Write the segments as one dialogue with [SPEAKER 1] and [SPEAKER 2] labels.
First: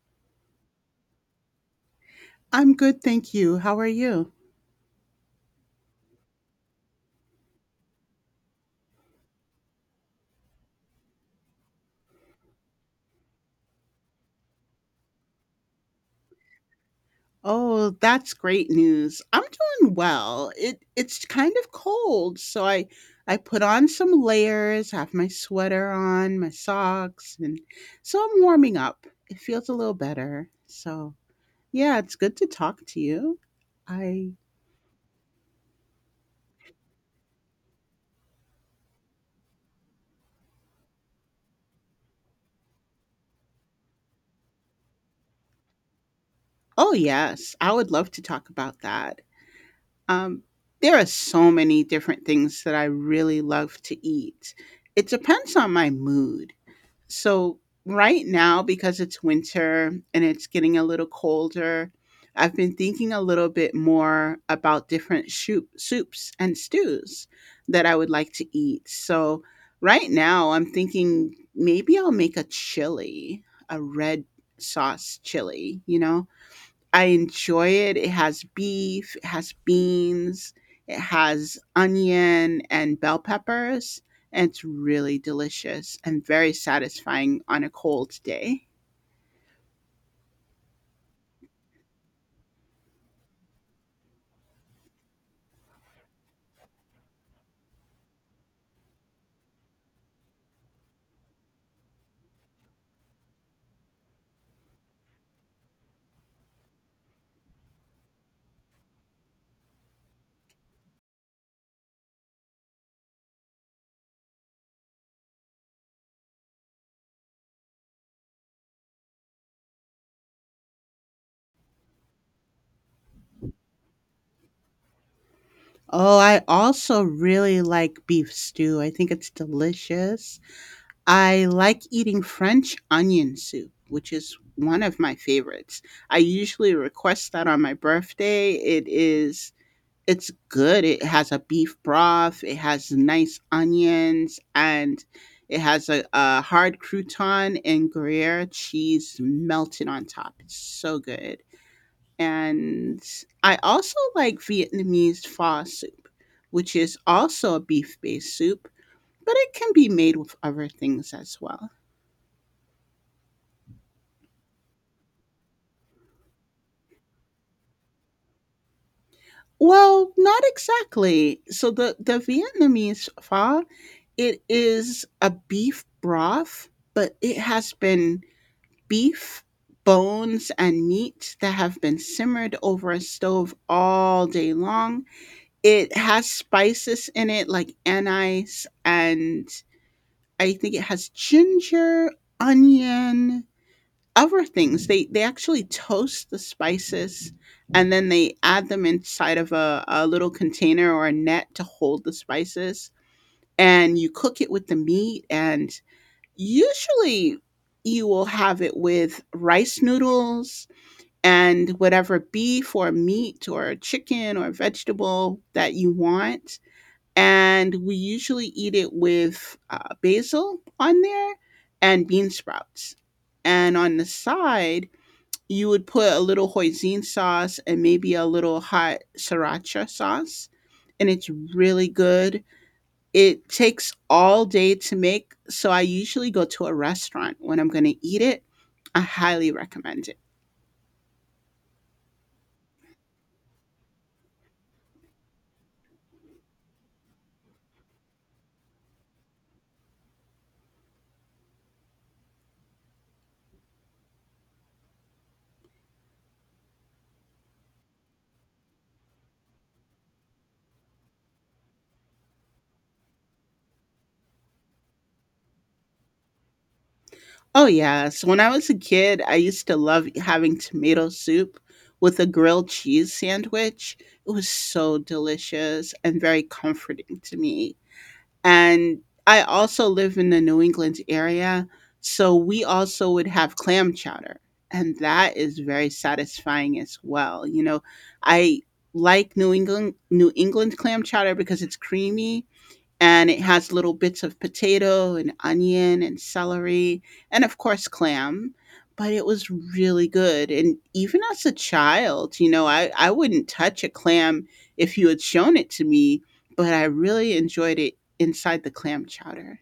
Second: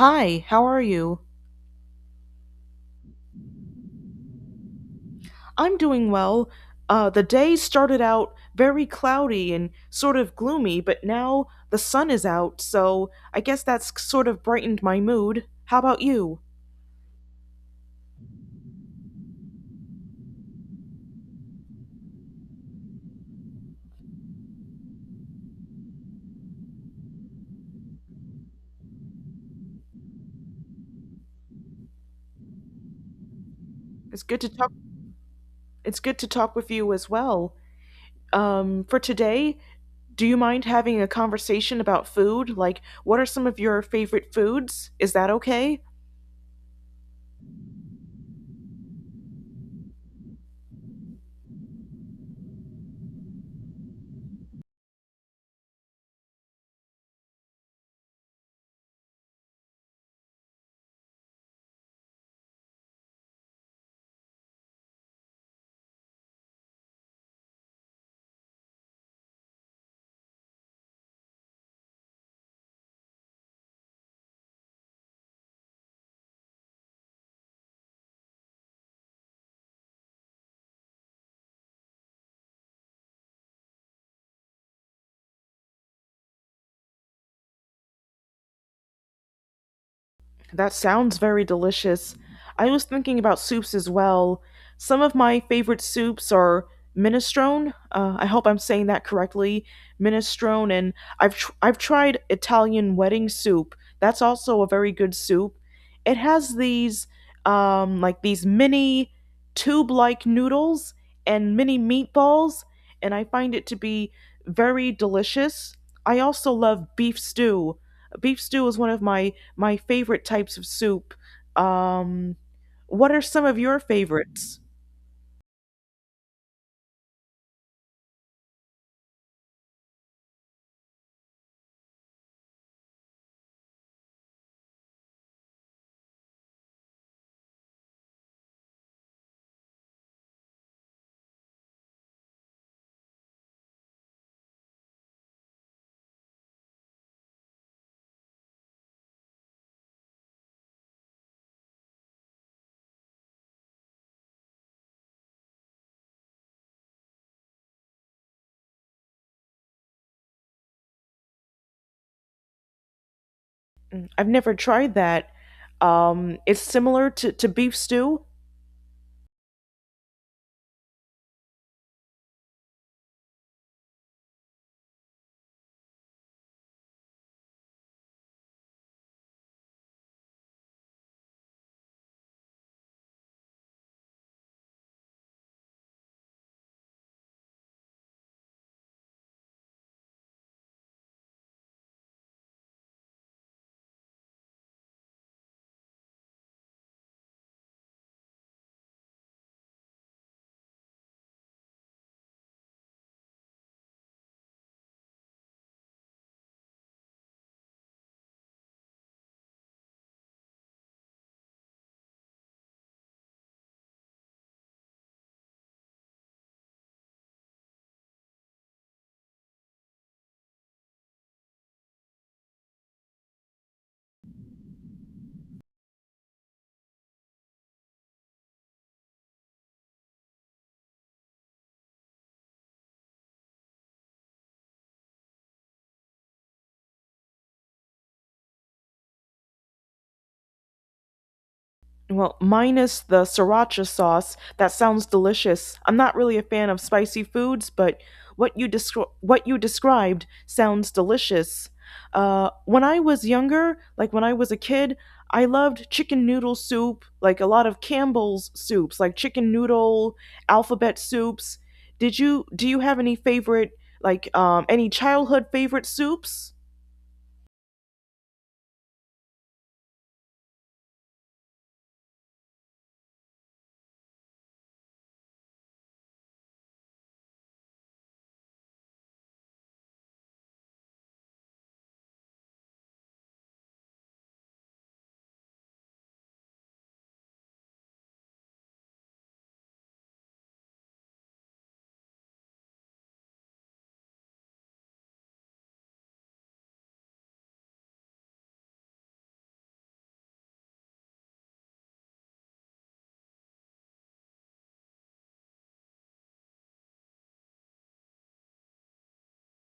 [SPEAKER 1] Hi, how are you?
[SPEAKER 2] I'm good, thank you. How are you?
[SPEAKER 1] I'm doing well. The day started out very cloudy and sort of gloomy, but now the sun is out, so I guess that's sort of brightened my mood. How about you?
[SPEAKER 2] Oh, that's great news. I'm doing well. It's kind of cold, so I put on some layers, have my sweater on, my socks, and so I'm warming up. It feels a little better. So, yeah, it's good to talk to you.
[SPEAKER 1] It's
[SPEAKER 2] I.
[SPEAKER 1] good to talk. It's good to talk with you as well. For today, do you mind having a conversation about food? Like, what are some of your favorite foods? Is that okay?
[SPEAKER 2] Oh, yes. I would love to talk about that. Um there are so many different things that I really love to eat. It depends on my mood. So right now, because it's winter and it's getting a little colder, I've been thinking a little bit more about different soups and stews that I would like to eat. So right now, I'm thinking maybe I'll make a chili, a red sauce chili, you know? I enjoy it. It has beef, it has beans, it has onion and bell peppers, and it's really delicious and very satisfying on a cold day.
[SPEAKER 1] That sounds very delicious. I was thinking about soups as well. Some of my favorite soups are minestrone. I hope I'm saying that correctly. Minestrone, and I've tried Italian wedding soup. That's also a very good soup. It has these like these mini tube-like noodles and mini meatballs, and I find it to be very delicious. I also love beef stew. Beef stew is one of my favorite types of soup. Um, what are some of your favorites?
[SPEAKER 2] Oh, I also really like beef stew. I think it's delicious. I like eating French onion soup, which is one of my favorites. I usually request that on my birthday. It's good. It has a beef broth. It has nice onions, and it has a hard crouton and Gruyere cheese melted on top. It's so good. And I also like Vietnamese pho soup, which is also a beef-based soup, but it can be made with other things as well.
[SPEAKER 1] I've never tried that. It's similar to beef stew.
[SPEAKER 2] Well, not exactly. So the Vietnamese pho, it is a beef broth, but it has been beef, bones, and meats that have been simmered over a stove all day long. It has spices in it like anise, and I think it has ginger, onion, other things. They actually toast the spices and then they add them inside of a little container or a net to hold the spices. And you cook it with the meat, and usually you will have it with rice noodles and whatever beef or meat or chicken or vegetable that you want. And we usually eat it with basil on there and bean sprouts. And on the side, you would put a little hoisin sauce and maybe a little hot sriracha sauce. And it's really good. It takes all day to make. So I usually go to a restaurant when I'm going to eat it. I highly recommend it.
[SPEAKER 1] Well, minus the sriracha sauce, that sounds delicious. I'm not really a fan of spicy foods, but what you described sounds delicious. When I was younger, like when I was a kid, I loved chicken noodle soup, like a lot of Campbell's soups, like chicken noodle, alphabet soups. Did you Do you have any favorite like any childhood favorite soups?
[SPEAKER 2] Oh, yes. When I was a kid, I used to love having tomato soup with a grilled cheese sandwich. It was so delicious and very comforting to me. And I also live in the New England area, so we also would have clam chowder, and that is very satisfying as well. You know, I like New England clam chowder because it's creamy and it has little bits of potato and onion and celery and of course clam, but it was really good. And even as a child, you know, I wouldn't touch a clam if you had shown it to me, but I really enjoyed it inside the clam chowder.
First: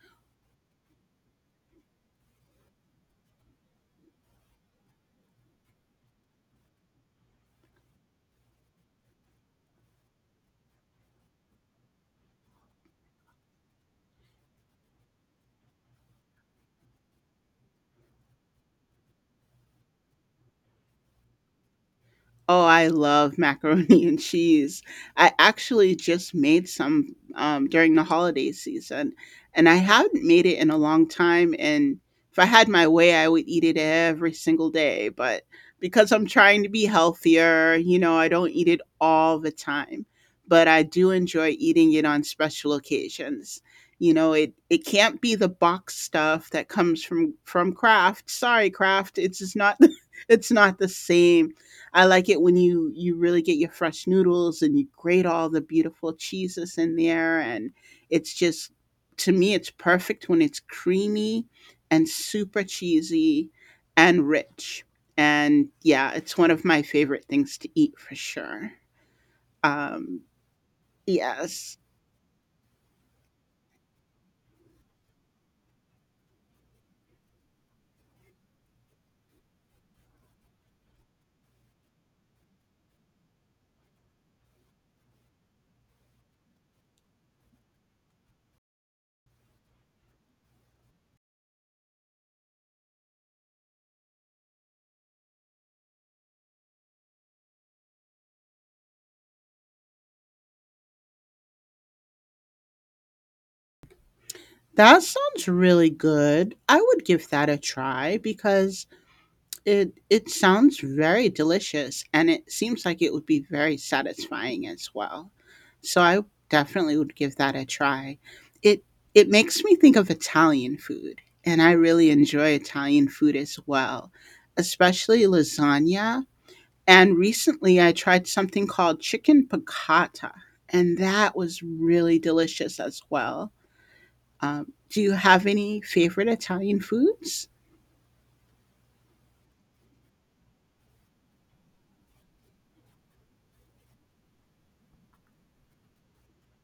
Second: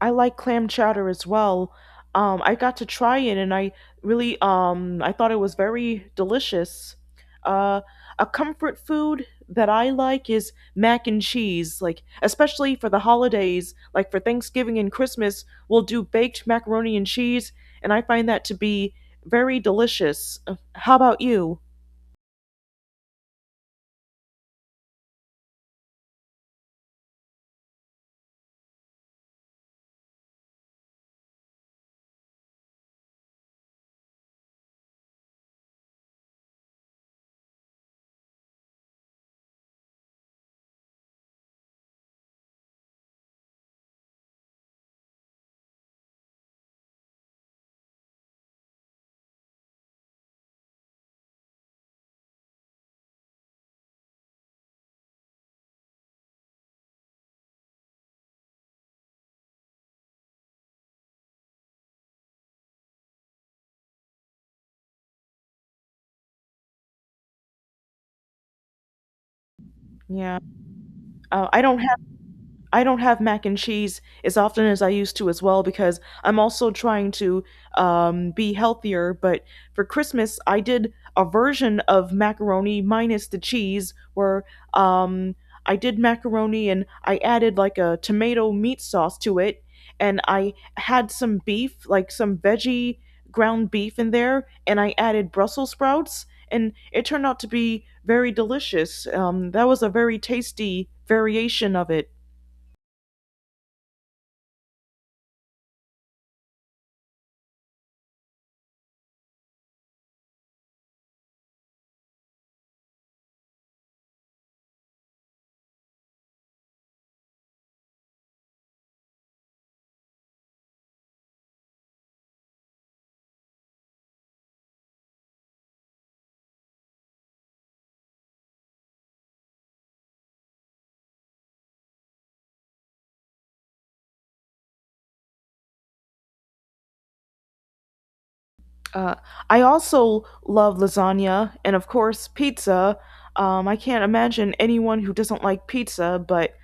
[SPEAKER 1] I like clam chowder as well. I got to try it and I really I thought it was very delicious. Uh, a comfort food that I like is mac and cheese, like especially for the holidays, like for Thanksgiving and Christmas, we'll do baked macaroni and cheese, and I find that to be very delicious. How about you?
[SPEAKER 2] Oh, I love macaroni and cheese. I actually just made some during the holiday season, and I haven't made it in a long time. And if I had my way, I would eat it every single day. But because I'm trying to be healthier, you know, I don't eat it all the time. But I do enjoy eating it on special occasions. You know, it can't be the box stuff that comes from Kraft. Sorry, Kraft, it's just not it's not the same. I like it when you really get your fresh noodles and you grate all the beautiful cheeses in there, and it's just, to me it's perfect when it's creamy and super cheesy and rich. And yeah, it's one of my favorite things to eat for sure. Um
[SPEAKER 1] Yeah, uh, I
[SPEAKER 2] yes.
[SPEAKER 1] don't have I don't have mac and cheese as often as I used to as well because I'm also trying to be healthier. But for Christmas, I did a version of macaroni minus the cheese where um, I did macaroni and I added like a tomato meat sauce to it. And I had some beef, like some veggie ground beef in there. And I added Brussels sprouts. And it turned out to be very delicious. That was a very tasty variation of it.
[SPEAKER 2] That sounds really good. I would give that a try because it sounds very delicious, and it seems like it would be very satisfying as well. So I definitely would give that a try. It it makes me think of Italian food, and I really enjoy Italian food as well, especially lasagna. And recently I tried something called chicken piccata, and that was really delicious as well. Do you have any favorite Italian foods?
[SPEAKER 1] Uh, I also love lasagna and, of course, pizza. I can't imagine anyone who doesn't like pizza, but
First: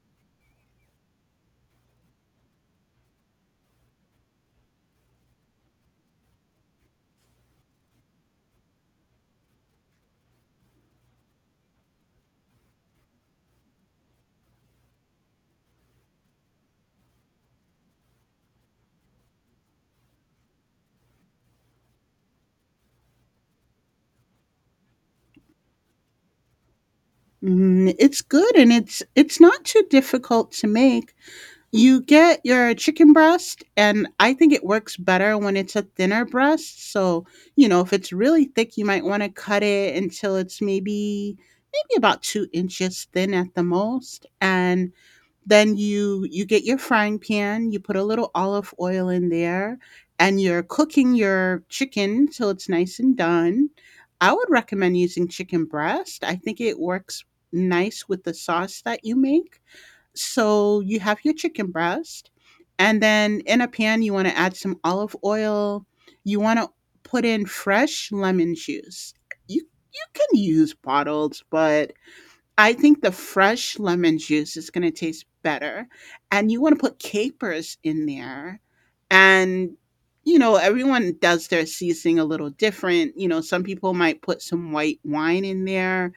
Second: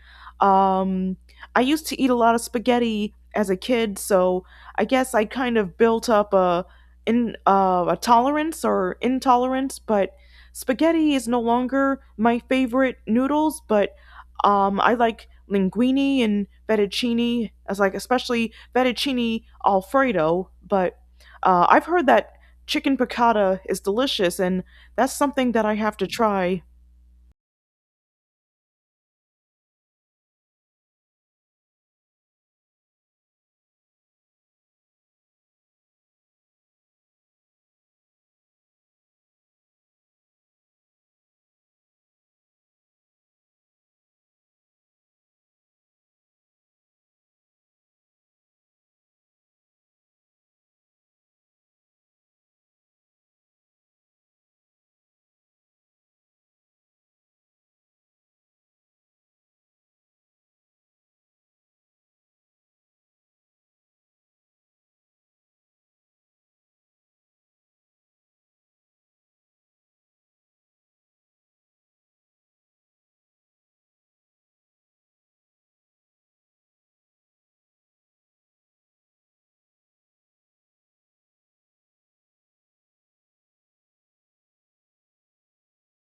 [SPEAKER 1] um, I used to eat a lot of spaghetti as a kid, so I guess I kind of built up a in a tolerance or intolerance. But spaghetti is no longer my favorite noodles, but I like linguine and fettuccine as like especially fettuccine alfredo, but I've heard that chicken piccata is delicious, and that's something that I have to try.
[SPEAKER 2] Mm, it's good, and it's not too difficult to make. You get your chicken breast, and I think it works better when it's a thinner breast. So, you know, if it's really thick, you might want to cut it until it's maybe about 2 inches thin at the most. And then you get your frying pan, you put a little olive oil in there, and you're cooking your chicken till it's nice and done. I would recommend using chicken breast. I think it works nice with the sauce that you make. So you have your chicken breast, and then in a pan, you want to add some olive oil. You want to put in fresh lemon juice. You can use bottled, but I think the fresh lemon juice is gonna taste better, and you wanna put capers in there. And, you know, everyone does their seasoning a little different. You know, some people might put some white wine in there,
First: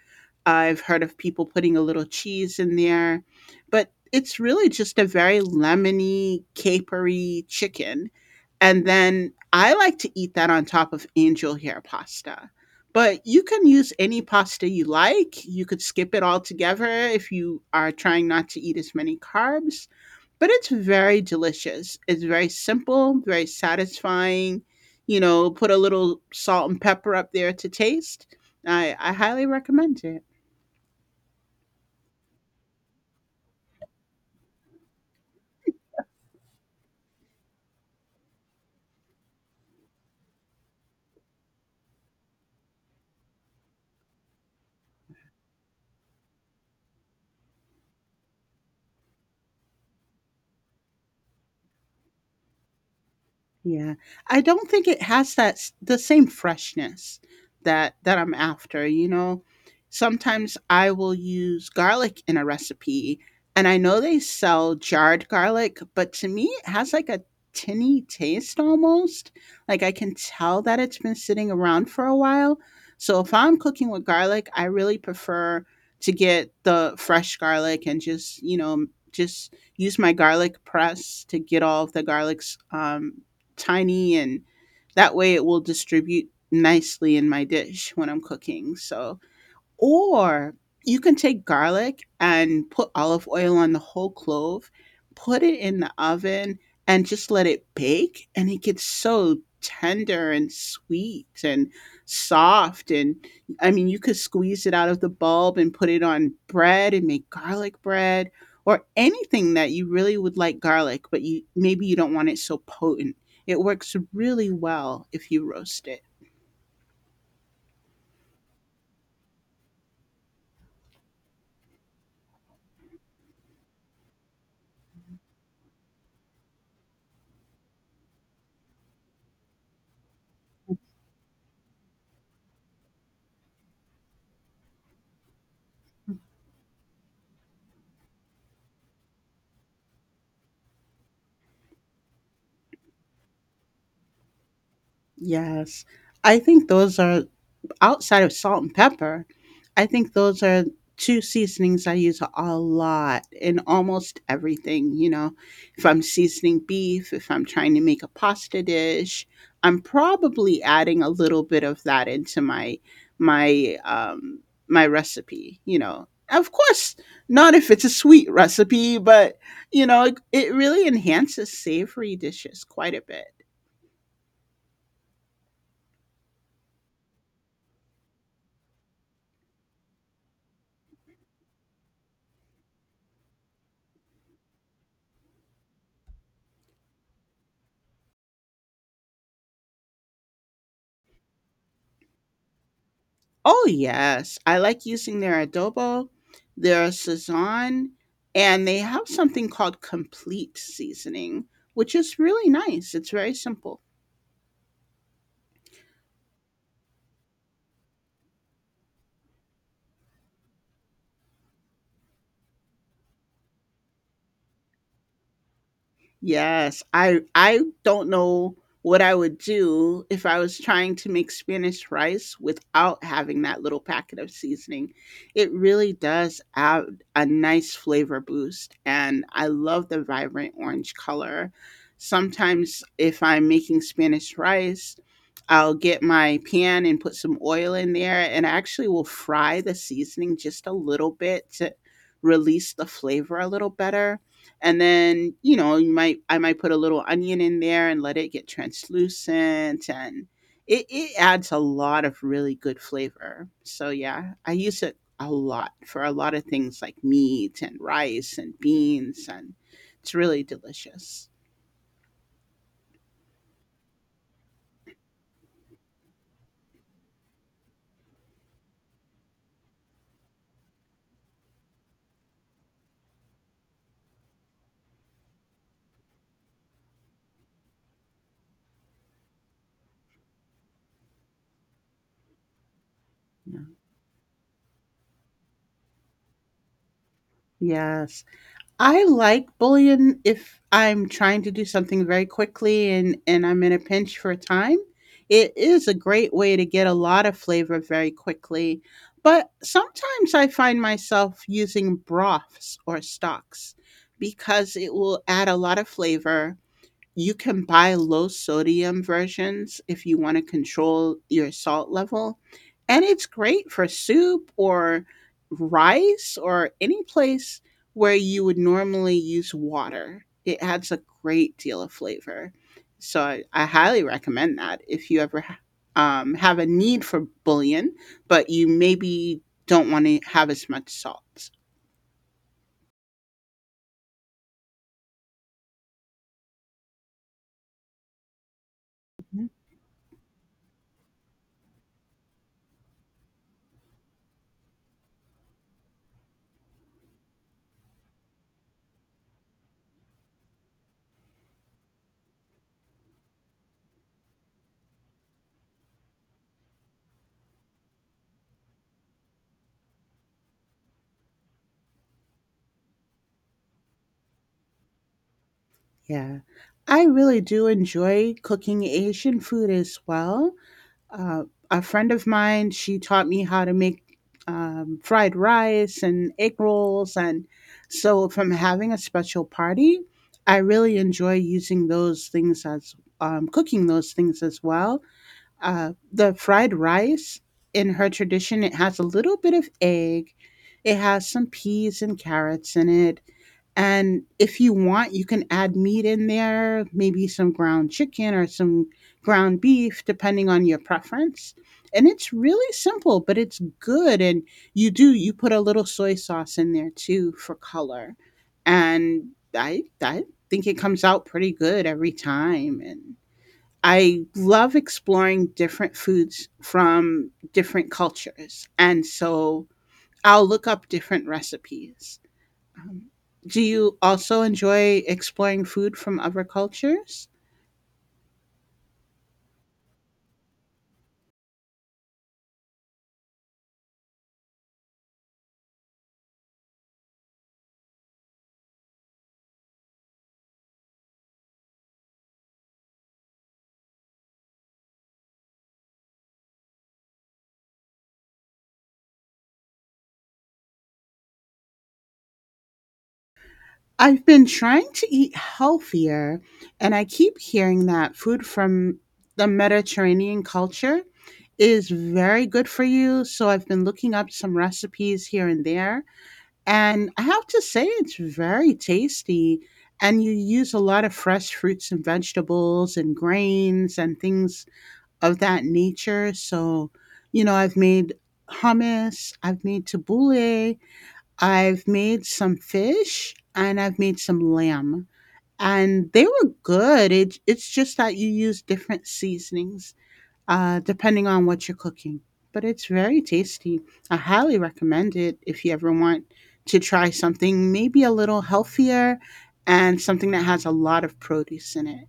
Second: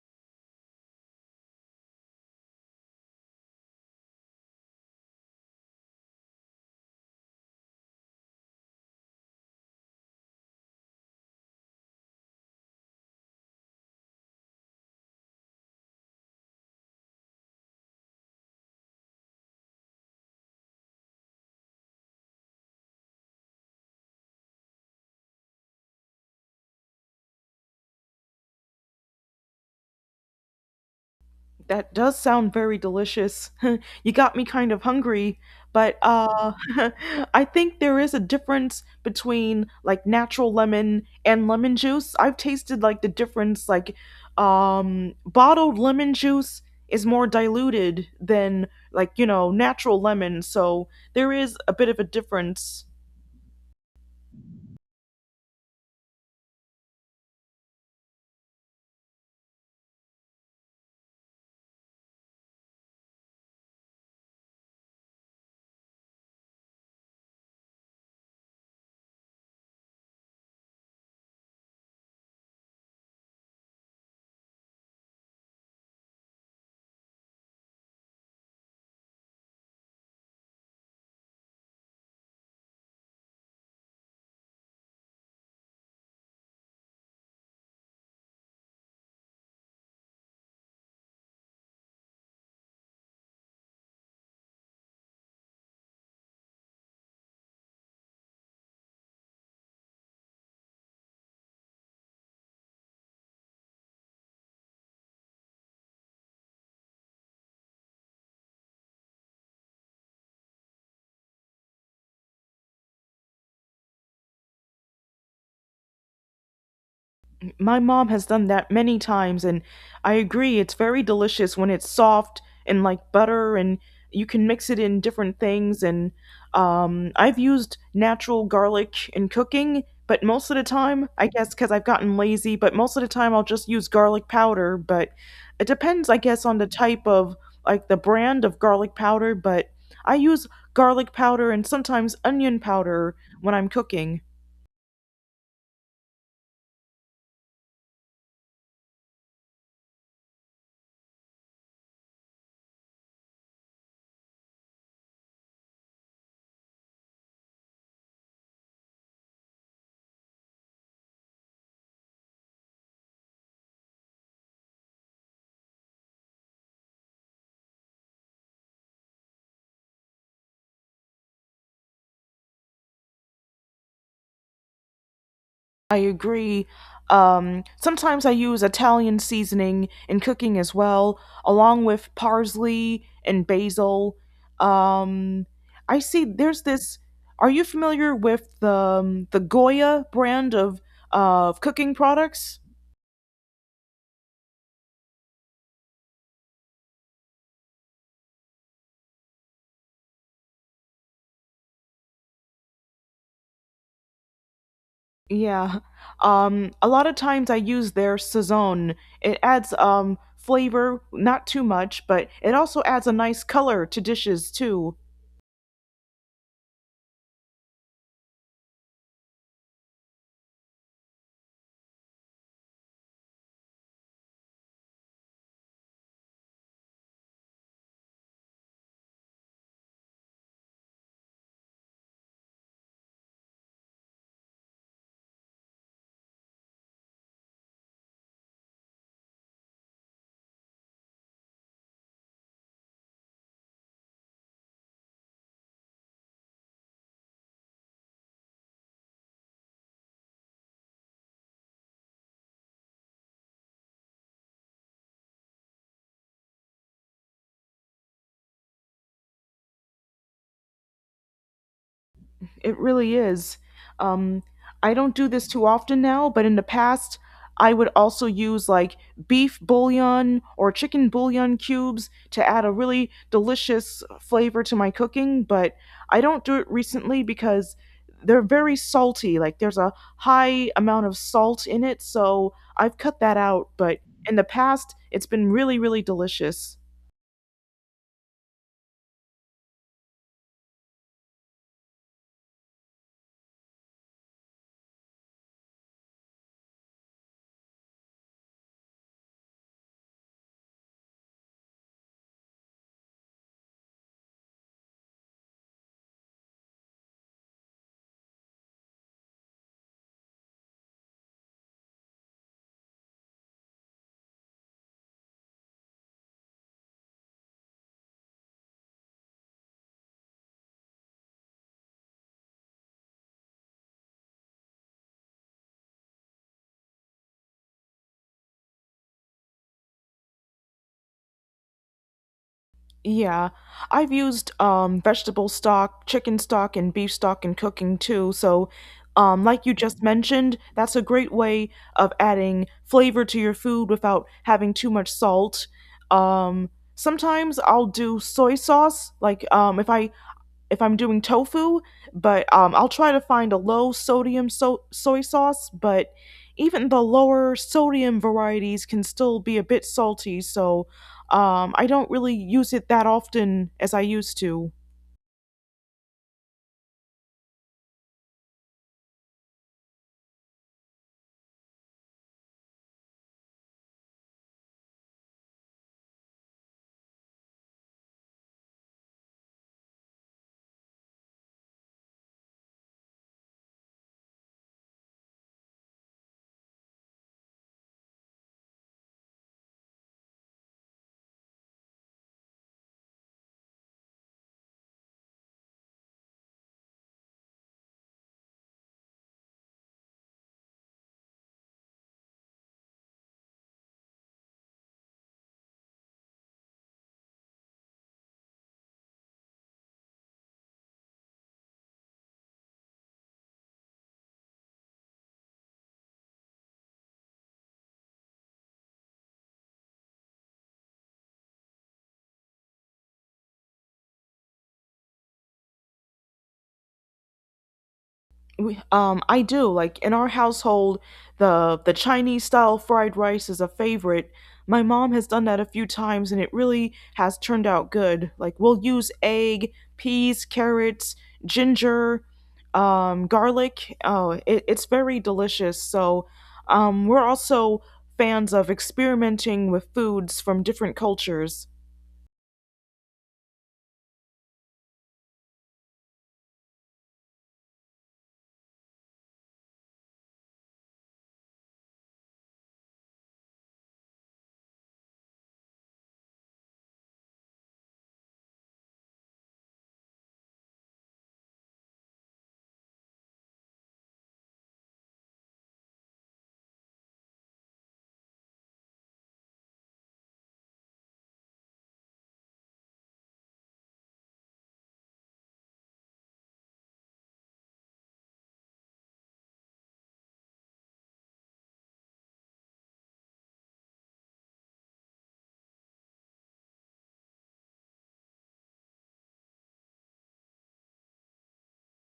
[SPEAKER 2] I've heard of people putting a little cheese in there, but it's really just a very lemony, capery chicken, and then I like to eat that on top of angel hair pasta. But you can use any pasta you like. You could skip it altogether if you are trying not to eat as many carbs. But it's very delicious. It's very simple, very satisfying. You know, put a little salt and pepper up there to taste. I highly recommend it.
[SPEAKER 1] That does sound very delicious. You got me kind of hungry, but I think there is a difference between like natural lemon and lemon juice. I've tasted like the difference, like bottled lemon juice is more diluted than like natural lemon, so there is a bit of a difference.
[SPEAKER 2] Yeah. I don't think it has that the same freshness that that I'm after, you know. Sometimes I will use garlic in a recipe, and I know they sell jarred garlic, but to me it has like a tinny taste almost. Like I can tell that it's been sitting around for a while. So if I'm cooking with garlic, I really prefer to get the fresh garlic and just, you know, just use my garlic press to get all of the garlics tiny, and that way it will distribute nicely in my dish when I'm cooking. So, or you can take garlic and put olive oil on the whole clove, put it in the oven, and just let it bake, and it gets so tender and sweet and soft. And I mean, you could squeeze it out of the bulb and put it on bread and make garlic bread or anything that you really would like garlic, but you maybe you don't want it so potent. It works really well if you roast it.
[SPEAKER 1] My mom has done that many times, and I agree, it's very delicious when it's soft and like butter, and you can mix it in different things. And I've used natural garlic in cooking, but most of the time, I guess because I've gotten lazy, but most of the time I'll just use garlic powder. But it depends,
[SPEAKER 2] Hmm.
[SPEAKER 1] I guess, on the type of like the brand of garlic powder, but I use garlic powder and sometimes onion powder when I'm cooking.
[SPEAKER 2] Yes. I think those are, outside of salt and pepper, I think those are 2 seasonings I use a lot in almost everything, you know. If I'm seasoning beef, if I'm trying to make a pasta dish, I'm probably adding a little bit of that into my um my recipe, you know. Of course, not if it's a sweet recipe, but you know, it really enhances savory dishes quite a bit.
[SPEAKER 1] I agree. Sometimes I use Italian seasoning in cooking as well, along with parsley and basil. Um, I see there's this. Are you familiar with the Goya brand of cooking products?
[SPEAKER 2] Oh, yes. I like using their adobo, their sazon, and they have something called complete seasoning, which is really nice. It's very simple.
[SPEAKER 1] Yeah. A lot of times I use their Saison. It adds flavor, not too much, but it also adds a nice color to dishes too.
[SPEAKER 2] Yes, I don't know what I would do if I was trying to make Spanish rice without having that little packet of seasoning. It really does add a nice flavor boost, and I love the vibrant orange color. Sometimes, if I'm making Spanish rice, I'll get my pan and put some oil in there, and I actually will fry the seasoning just a little bit to release the flavor a little better. And then, you know, you might I might put a little onion in there and let it get translucent, and it adds a lot of really good flavor. So yeah, I use it a lot for a lot of things like meat and rice and beans, and it's really delicious.
[SPEAKER 1] It really is. Um, I don't do this too often now, but in the past, I would also use like beef bouillon or chicken bouillon cubes to add a really delicious flavor to my cooking, but I don't do it recently because they're very salty. Like there's a high amount of salt in it, so I've cut that
[SPEAKER 2] Yeah.
[SPEAKER 1] out, but in the past, it's been really, really delicious.
[SPEAKER 2] Yes, I like bullion if I'm trying to do something very quickly, and I'm in a pinch for time. It is a great way to get a lot of flavor very quickly. But sometimes I find myself using broths or stocks because it will add a lot of flavor. You can buy low sodium versions if you want to control your salt level. And it's great for soup or rice or any place where you would normally use water. It adds a great deal of flavor. So I highly recommend that if you ever have a need for bullion, but you maybe don't want to have as much salt.
[SPEAKER 1] Yeah, I've used vegetable stock, chicken stock, and beef stock in cooking too. So,
[SPEAKER 2] Mhm.
[SPEAKER 1] like you just mentioned, that's a great way of adding flavor to your food without having too much salt. Um, sometimes I'll do soy sauce, like if I'm doing tofu, but I'll try to find a low sodium soy sauce. But even the lower sodium varieties can still be a bit salty, so I don't really use it that often as I used to.
[SPEAKER 2] Yeah. I really do enjoy cooking Asian food as well. uh, a friend of mine, she taught me how to make fried rice and egg rolls. And so if I'm having a special party, I really enjoy using those things as cooking those things as well. The fried rice, in her tradition, it has a little bit of egg. It has some peas and carrots in it. And if you want, you can add meat in there, maybe some ground chicken or some ground beef, depending on your preference. And it's really simple, but it's good. And you do, you put a little soy sauce in there too for color. And I think it comes out pretty good every time. And I love exploring different foods from different cultures. And so I'll look up different recipes. Do you also enjoy exploring food from other cultures?
[SPEAKER 1] I do. Like in our household, the Chinese style fried rice is a favorite. My mom has done that a few times and it really has turned out good. Like we'll use egg, peas, carrots, ginger, garlic. Oh, it's very delicious. So, we're also fans of experimenting with foods from different cultures.
[SPEAKER 2] I've been trying to eat healthier, and I keep hearing that food from the Mediterranean culture is very good for you. So I've been looking up some recipes here and there, and I have to say it's very tasty. And you use a lot of fresh fruits and vegetables and grains and things of that nature. So, you know, I've made hummus, I've made tabbouleh, I've made some fish, and I've made some lamb. And they were good. It's just that you use different seasonings depending on what you're cooking. But it's very tasty. I highly recommend it if you ever want to try something maybe a little healthier and something that has a lot of produce in it.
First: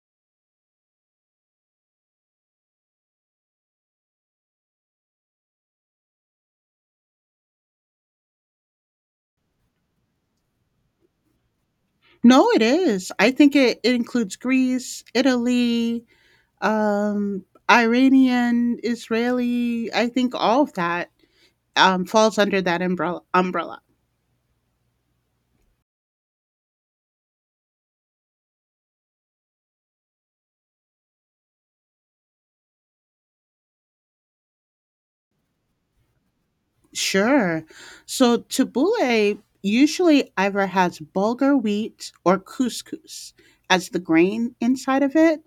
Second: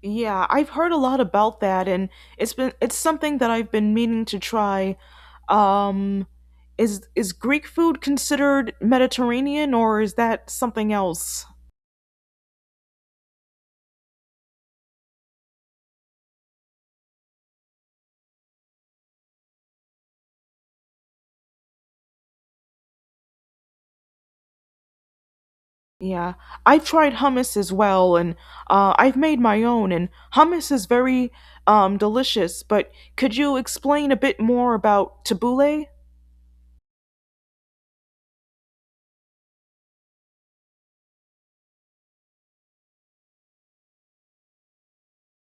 [SPEAKER 1] Yeah, I've heard a lot about that and it's something that I've been meaning to try. Um is Greek food considered Mediterranean or is that something else?
[SPEAKER 2] No, it is. I think it it includes Greece, Italy, um, Iranian, Israeli. I think all of that falls under that umbrella. Umbrella,
[SPEAKER 1] Yeah. I've tried hummus as well and I've made my own and hummus is very delicious, but could you explain a bit more about tabbouleh?
[SPEAKER 2] sure. So tabbouleh usually either has bulgur wheat or couscous as the grain inside of it,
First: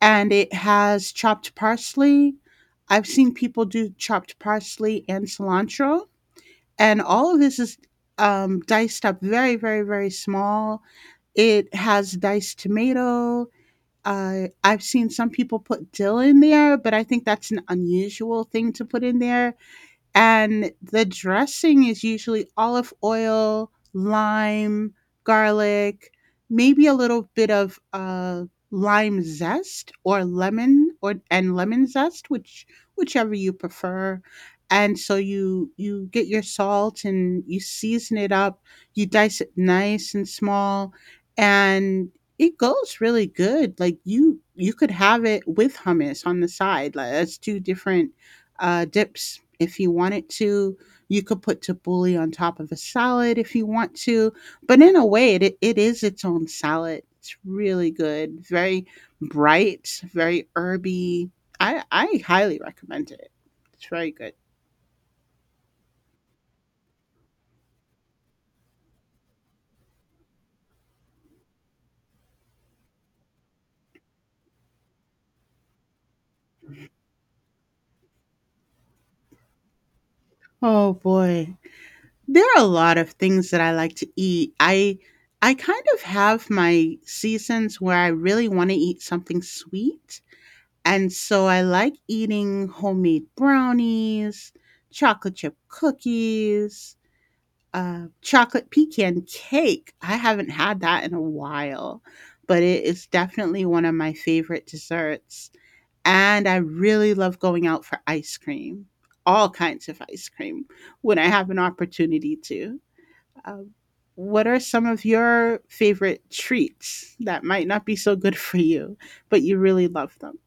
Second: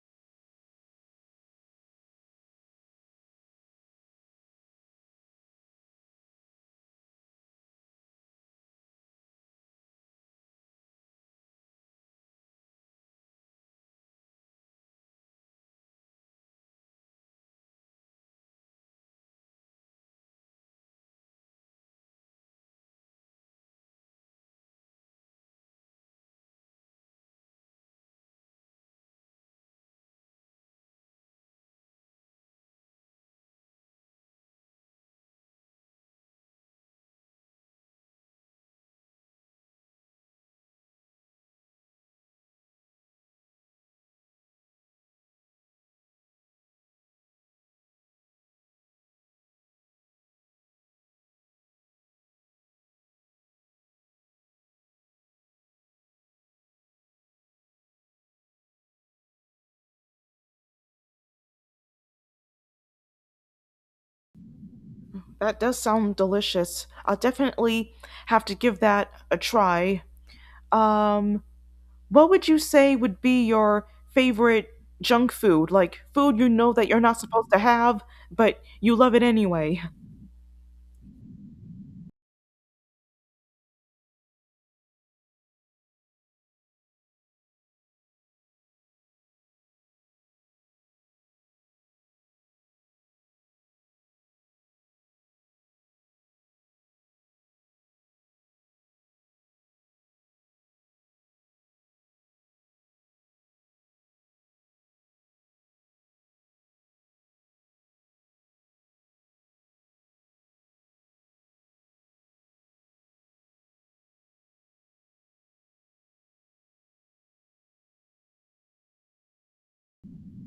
[SPEAKER 2] and it has chopped parsley. I've seen people do chopped parsley and cilantro, and all of this is diced up very, very, very small. It has diced tomato. I've seen some people put dill in there, but I think that's an unusual thing to put in there. And the dressing is usually olive oil, lime, garlic, maybe a little bit of lime zest or lemon, or and lemon zest, which whichever you prefer. And so you get your salt and you season it up. You dice it nice and small, and it goes really good. Like you could have it with hummus on the side. Like that's two different dips if you wanted to. You could put tabbouleh on top of a salad if you want to. But in a way, it is its own salad. It's really good, very bright, very herby. I highly recommend it. It's very good.
[SPEAKER 1] That does sound delicious. I'll definitely have to give that a try. Um What would you say would be your favorite junk food? Like food you know that you're not supposed to have, but you love it anyway.
[SPEAKER 2] Oh boy. There are a lot of things that I like to eat. I kind of have my seasons where I really want to eat something sweet. And so I like eating homemade brownies, chocolate chip cookies, chocolate pecan cake. I haven't had that in a while, but it is definitely one of my favorite desserts. And I really love going out for ice cream, all kinds of ice cream, when I have an opportunity to. Um, what are some of your favorite treats that might not be so good for you, but you really love them?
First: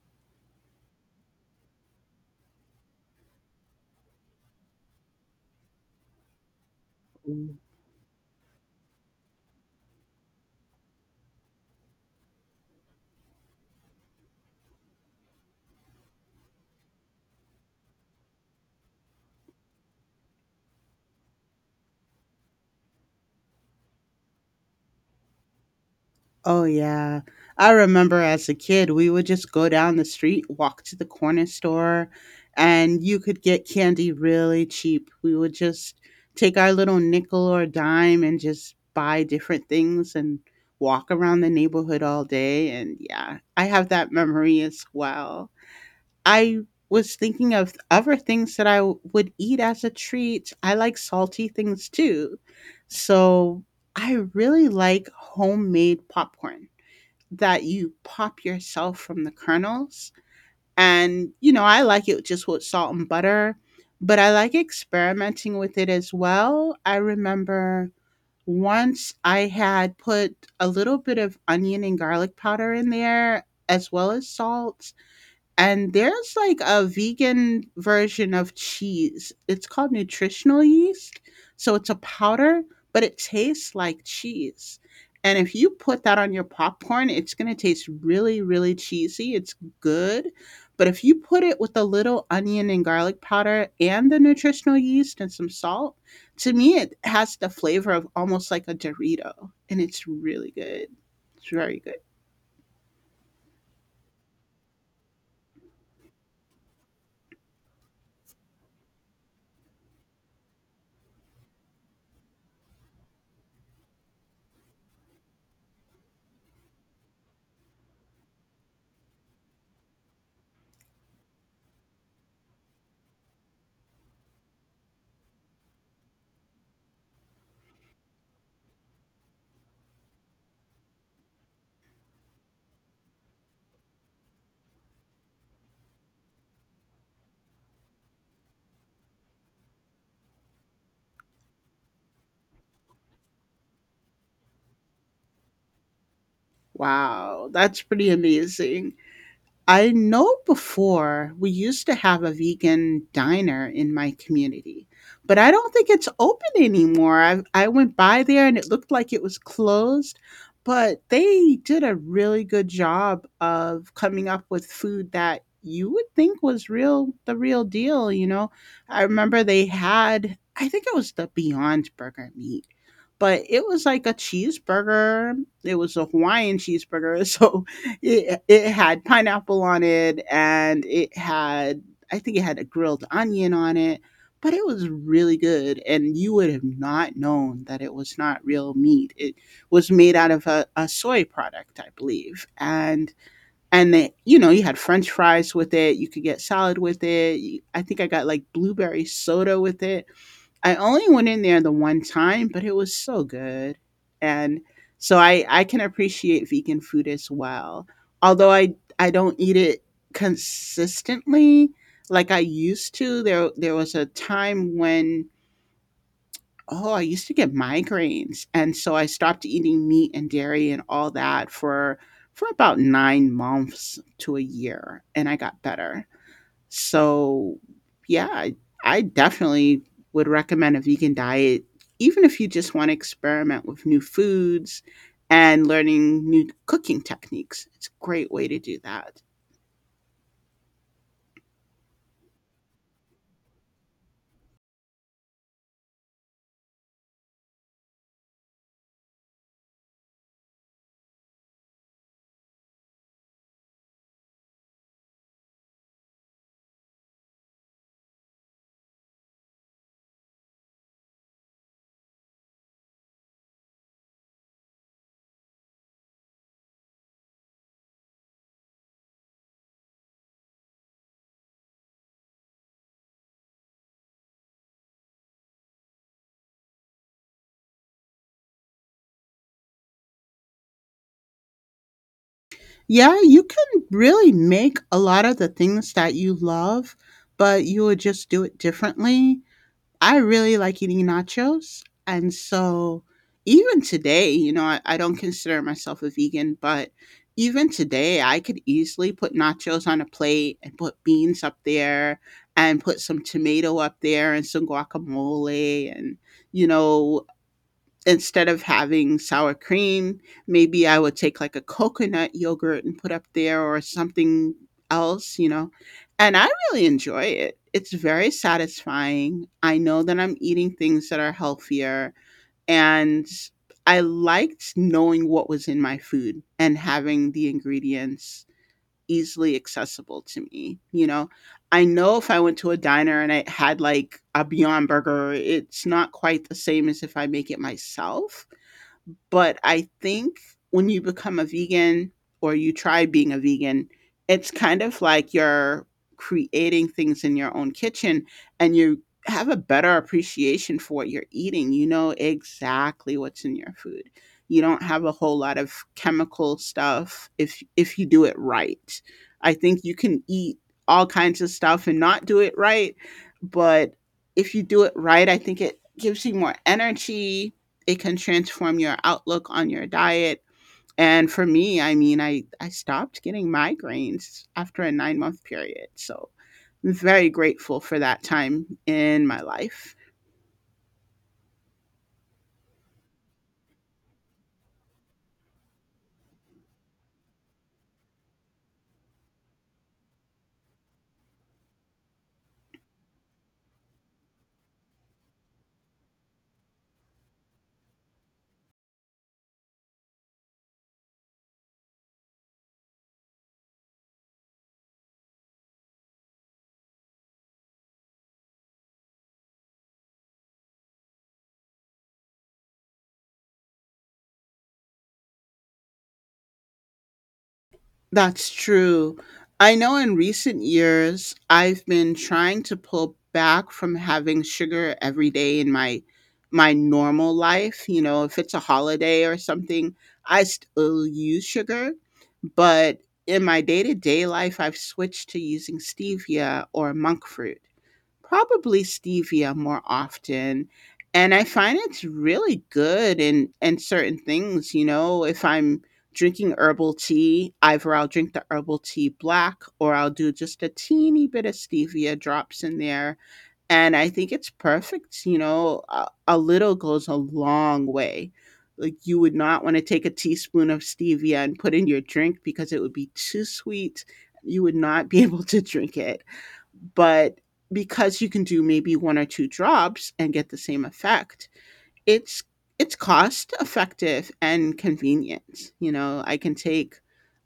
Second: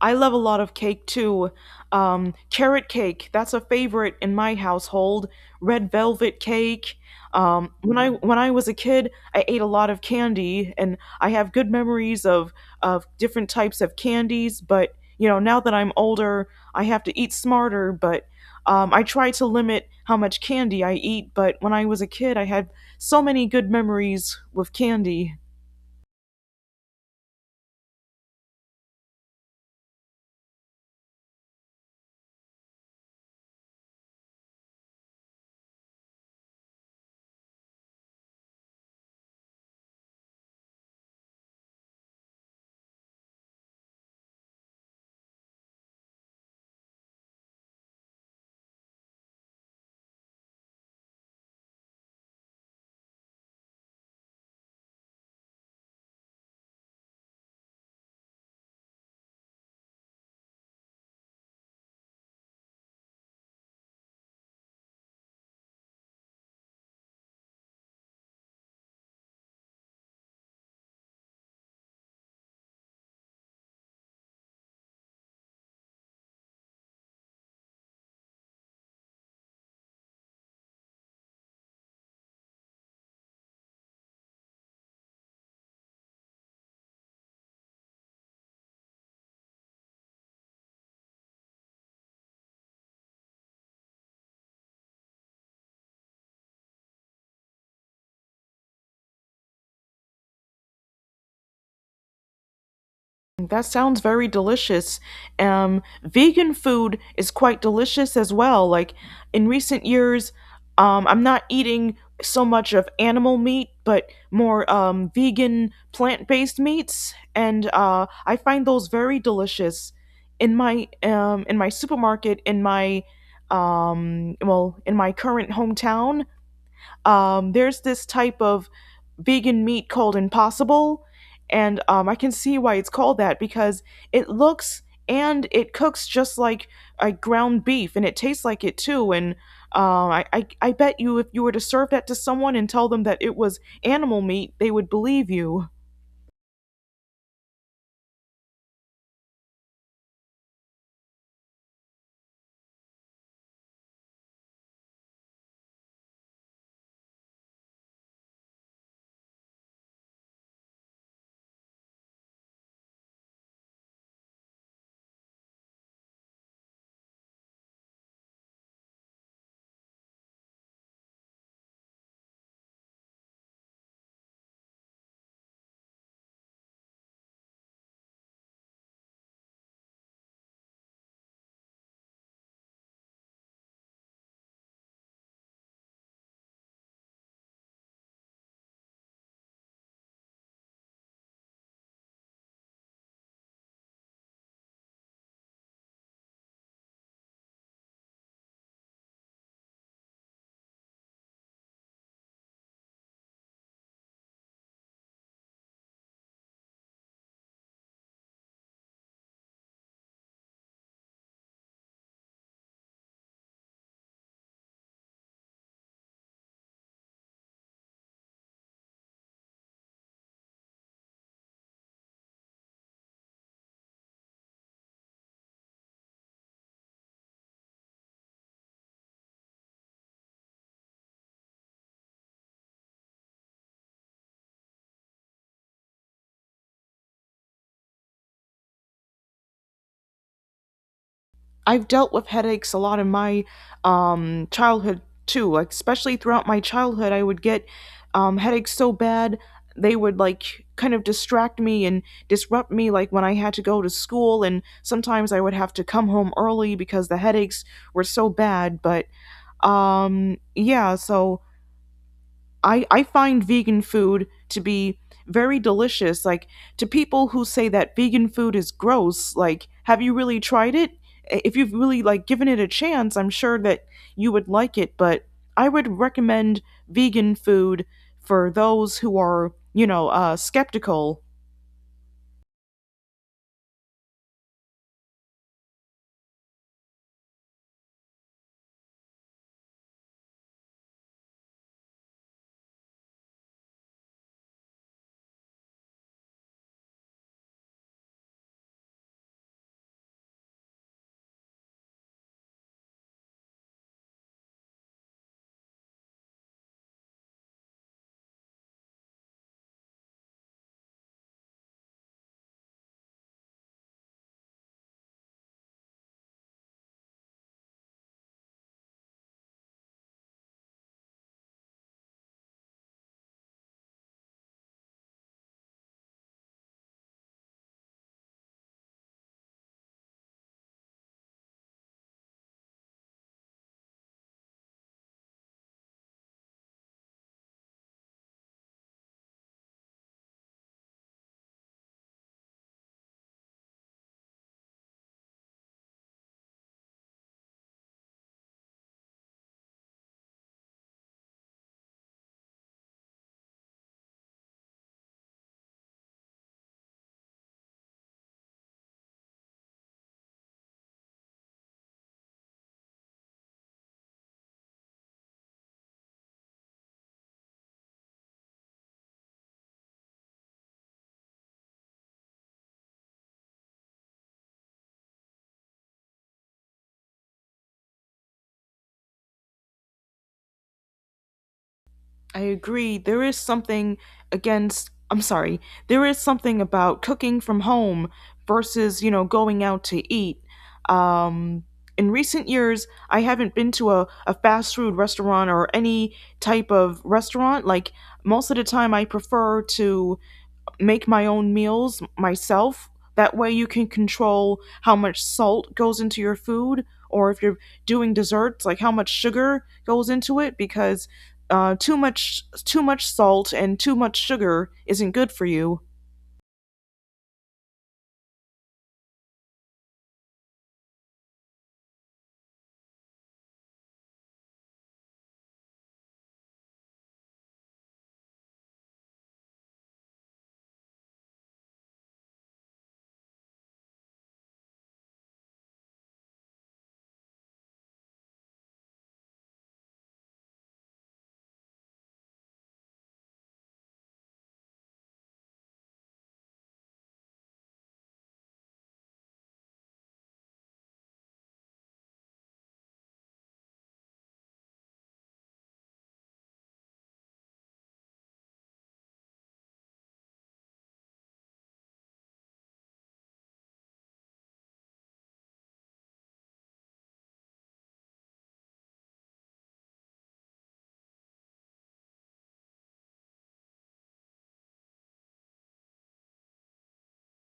[SPEAKER 1] I love a lot of cake too. Carrot cake, that's a favorite in my household. Red velvet cake. When I was a kid, I ate a lot of candy, and I have good memories of different types of candies. But you know, now that I'm older, I have to eat smarter. But I try to limit how much candy I eat. But when I was a kid, I had so many good memories with candy.
[SPEAKER 2] Oh, yeah. I remember as a kid, we would just go down the street, walk to the corner store, and you could get candy really cheap. We would just take our little nickel or dime and just buy different things and walk around the neighborhood all day. And yeah, I have that memory as well. I was thinking of other things that would eat as a treat. I like salty things too. So I really like homemade popcorn that you pop yourself from the kernels. And, you know, I like it just with salt and butter, but I like experimenting with it as well. I remember once I had put a little bit of onion and garlic powder in there as well as salt, and there's like a vegan version of cheese. It's called nutritional yeast. So it's a powder, but it tastes like cheese. And if you put that on your popcorn, it's going to taste really, really cheesy. It's good. But if you put it with a little onion and garlic powder and the nutritional yeast and some salt, to me, it has the flavor of almost like a Dorito. And it's really good. It's very good.
[SPEAKER 1] That sounds very delicious. Vegan food is quite delicious as well. Like in recent years, I'm not eating so much of animal meat, but more vegan plant based meats, and I find those very delicious. In my supermarket, in my in my current hometown, there's this type of vegan meat called Impossible, and I can see why it's called that because it looks and it cooks just like a ground beef, and it tastes like it too. And I bet you if you were to serve that to someone and tell them that it was animal meat, they would believe you.
[SPEAKER 2] Wow. That's pretty amazing. I know before we used to have a vegan diner in my community, but I don't think it's open anymore. I went by there and it looked like it was closed, but they did a really good job of coming up with food that you would think was real, the real deal. You know, I remember they had, I think it was the Beyond Burger meat, but it was like a cheeseburger. It was a Hawaiian cheeseburger, so it had pineapple on it, and it had, I think it had a grilled onion on it, but it was really good, and you would have not known that it was not real meat. It was made out of a soy product, I believe, and they, you know, you had French fries with it. You could get salad with it. I think I got like blueberry soda with it. I only went in there the one time, but it was so good. And so I can appreciate vegan food as well. Although I don't eat it consistently like I used to. There was a time when, oh, I used to get migraines. And so I stopped eating meat and dairy and all that for about 9 months to a year, and I got better. So, yeah, I definitely would recommend a vegan diet, even if you just want to experiment with new foods and learning new cooking techniques. It's a great way to do that.
[SPEAKER 1] I've dealt with headaches a lot in my childhood too. Like especially throughout my childhood, I would get headaches so bad they would like kind of distract me and disrupt me. Like when I had to go to school, and sometimes I would have to come home early because the headaches were so bad. But yeah, so I find vegan food to be very delicious. Like, to people who say that vegan food is gross, like, have you really tried it? If you've really, like, given it a chance, I'm sure that you would like it, but I would recommend vegan food for those who are, you know, skeptical.
[SPEAKER 2] Yeah, you can really make a lot of the things that you love, but you would just do it differently. I really like eating nachos. And so even today, you know, I don't consider myself a vegan, but even today, I could easily put nachos on a plate and put beans up there and put some tomato up there and some guacamole and, you know, instead of having sour cream, maybe I would take like a coconut yogurt and put up there or something else, you know. And I really enjoy it. It's very satisfying. I know that I'm eating things that are healthier, and I liked knowing what was in my food and having the ingredients easily accessible to me, you know. I know if I went to a diner and I had like a Beyond Burger, it's not quite the same as if I make it myself. But I think when you become a vegan or you try being a vegan, it's kind of like you're creating things in your own kitchen and you have a better appreciation for what you're eating. You know exactly what's in your food. You don't have a whole lot of chemical stuff if you do it right. I think you can eat all kinds of stuff and not do it right, but if you do it right, I think it gives you more energy. It can transform your outlook on your diet. And for me, I mean, I stopped getting migraines after a 9 month period. So I'm very grateful for that time in my life.
[SPEAKER 1] I agree. Against, I'm sorry, there is something about cooking from home versus, you know, going out to eat. Um, in recent years, I haven't been to a fast food restaurant or any type of restaurant. Like, most of the time, I prefer to make my own meals myself. That way you can control how much salt goes into your food or if you're doing desserts like how much sugar goes into it because too much salt and too much sugar isn't good for you.
[SPEAKER 2] That's true. I know in recent years, I've been trying to pull back from having sugar every day in my my normal life. You know, if it's a holiday or something, I still use sugar, but in my day-to-day life, I've switched to using stevia or monk fruit. Probably stevia more often, and I find it's really good in certain things. You know, if I'm drinking herbal tea, either I'll drink the herbal tea black or I'll do just a teeny bit of stevia drops in there, and I think it's perfect. You know, a little goes a long way. Like you would not want to take a teaspoon of stevia and put in your drink because it would be too sweet. You would not be able to drink it. But because you can do maybe one or two drops and get the same effect, it's it's cost effective and convenient. You know, I can take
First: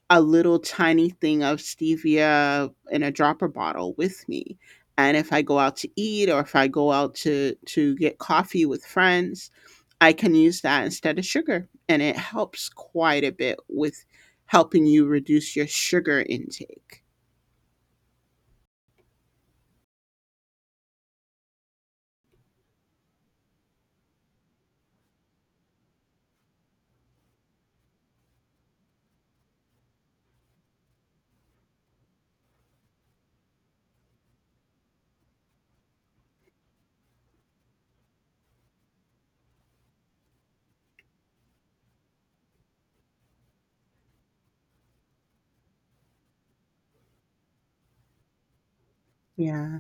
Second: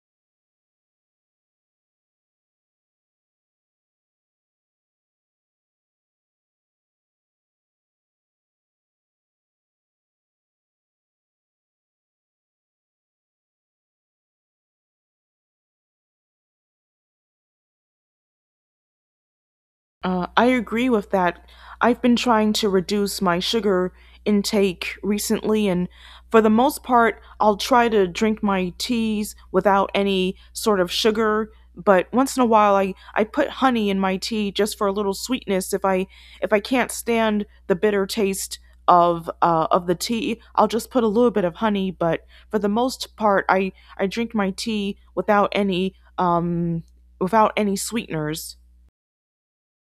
[SPEAKER 2] a little tiny thing of stevia in a dropper bottle with me, and if I go out to eat or if I go out to get coffee with friends, I can use that instead of sugar, and it helps quite a bit with helping you reduce your sugar intake.
[SPEAKER 1] I agree with that. I've been trying to reduce my sugar intake recently, and for the most part, I'll try to drink my teas without any sort of sugar. But once in a while, I put honey in my tea just for a little sweetness. If I can't stand the bitter taste of the tea, I'll just put a little bit of honey. But for the most part, I drink my tea without any without any sweeteners.
[SPEAKER 2] Yeah,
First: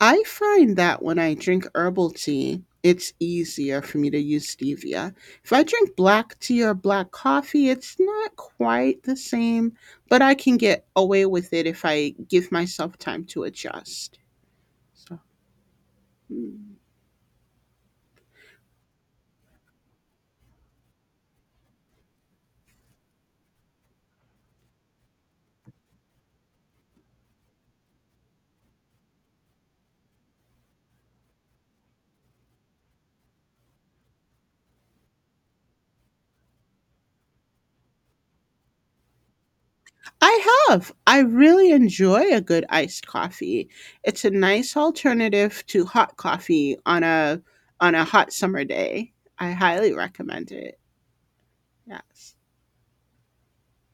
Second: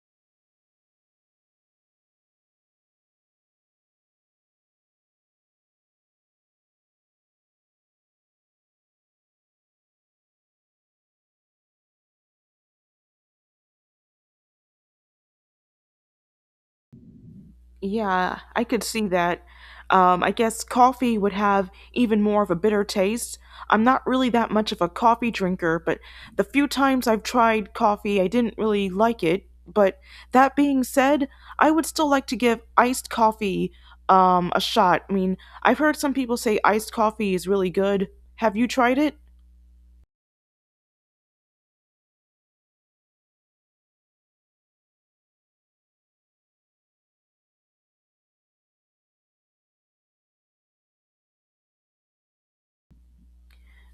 [SPEAKER 2] I find that when I drink herbal tea, it's easier for me to use stevia. If I drink black tea or black coffee, it's not quite the same, but I can get away with it if I give myself time to adjust. So, mm.
[SPEAKER 1] Yeah, I could see that. I guess coffee would have even more of a bitter taste. I'm not really that much of a coffee drinker, but the few times I've tried coffee, I didn't really like it. But that being said, I would still like to give iced coffee a shot. I mean, I've heard some people say iced coffee is really good. Have you tried it?
[SPEAKER 2] I have. I really enjoy a good iced coffee. It's a nice alternative to hot coffee on a hot summer day. I highly recommend it. Yes.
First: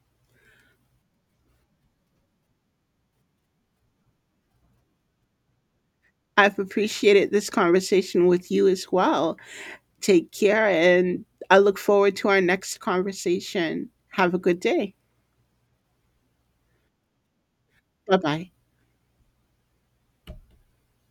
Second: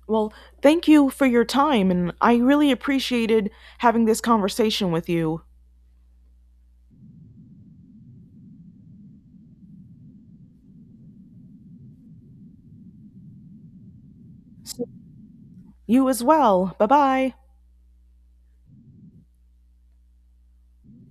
[SPEAKER 1] Well, thank you for your time, and I really appreciated having this conversation with you.
[SPEAKER 2] I've appreciated this conversation with you as well. Take care, and I look forward to our next conversation. Have a good
[SPEAKER 1] So,
[SPEAKER 2] day.
[SPEAKER 1] you as well. Bye bye.
[SPEAKER 2] Bye bye.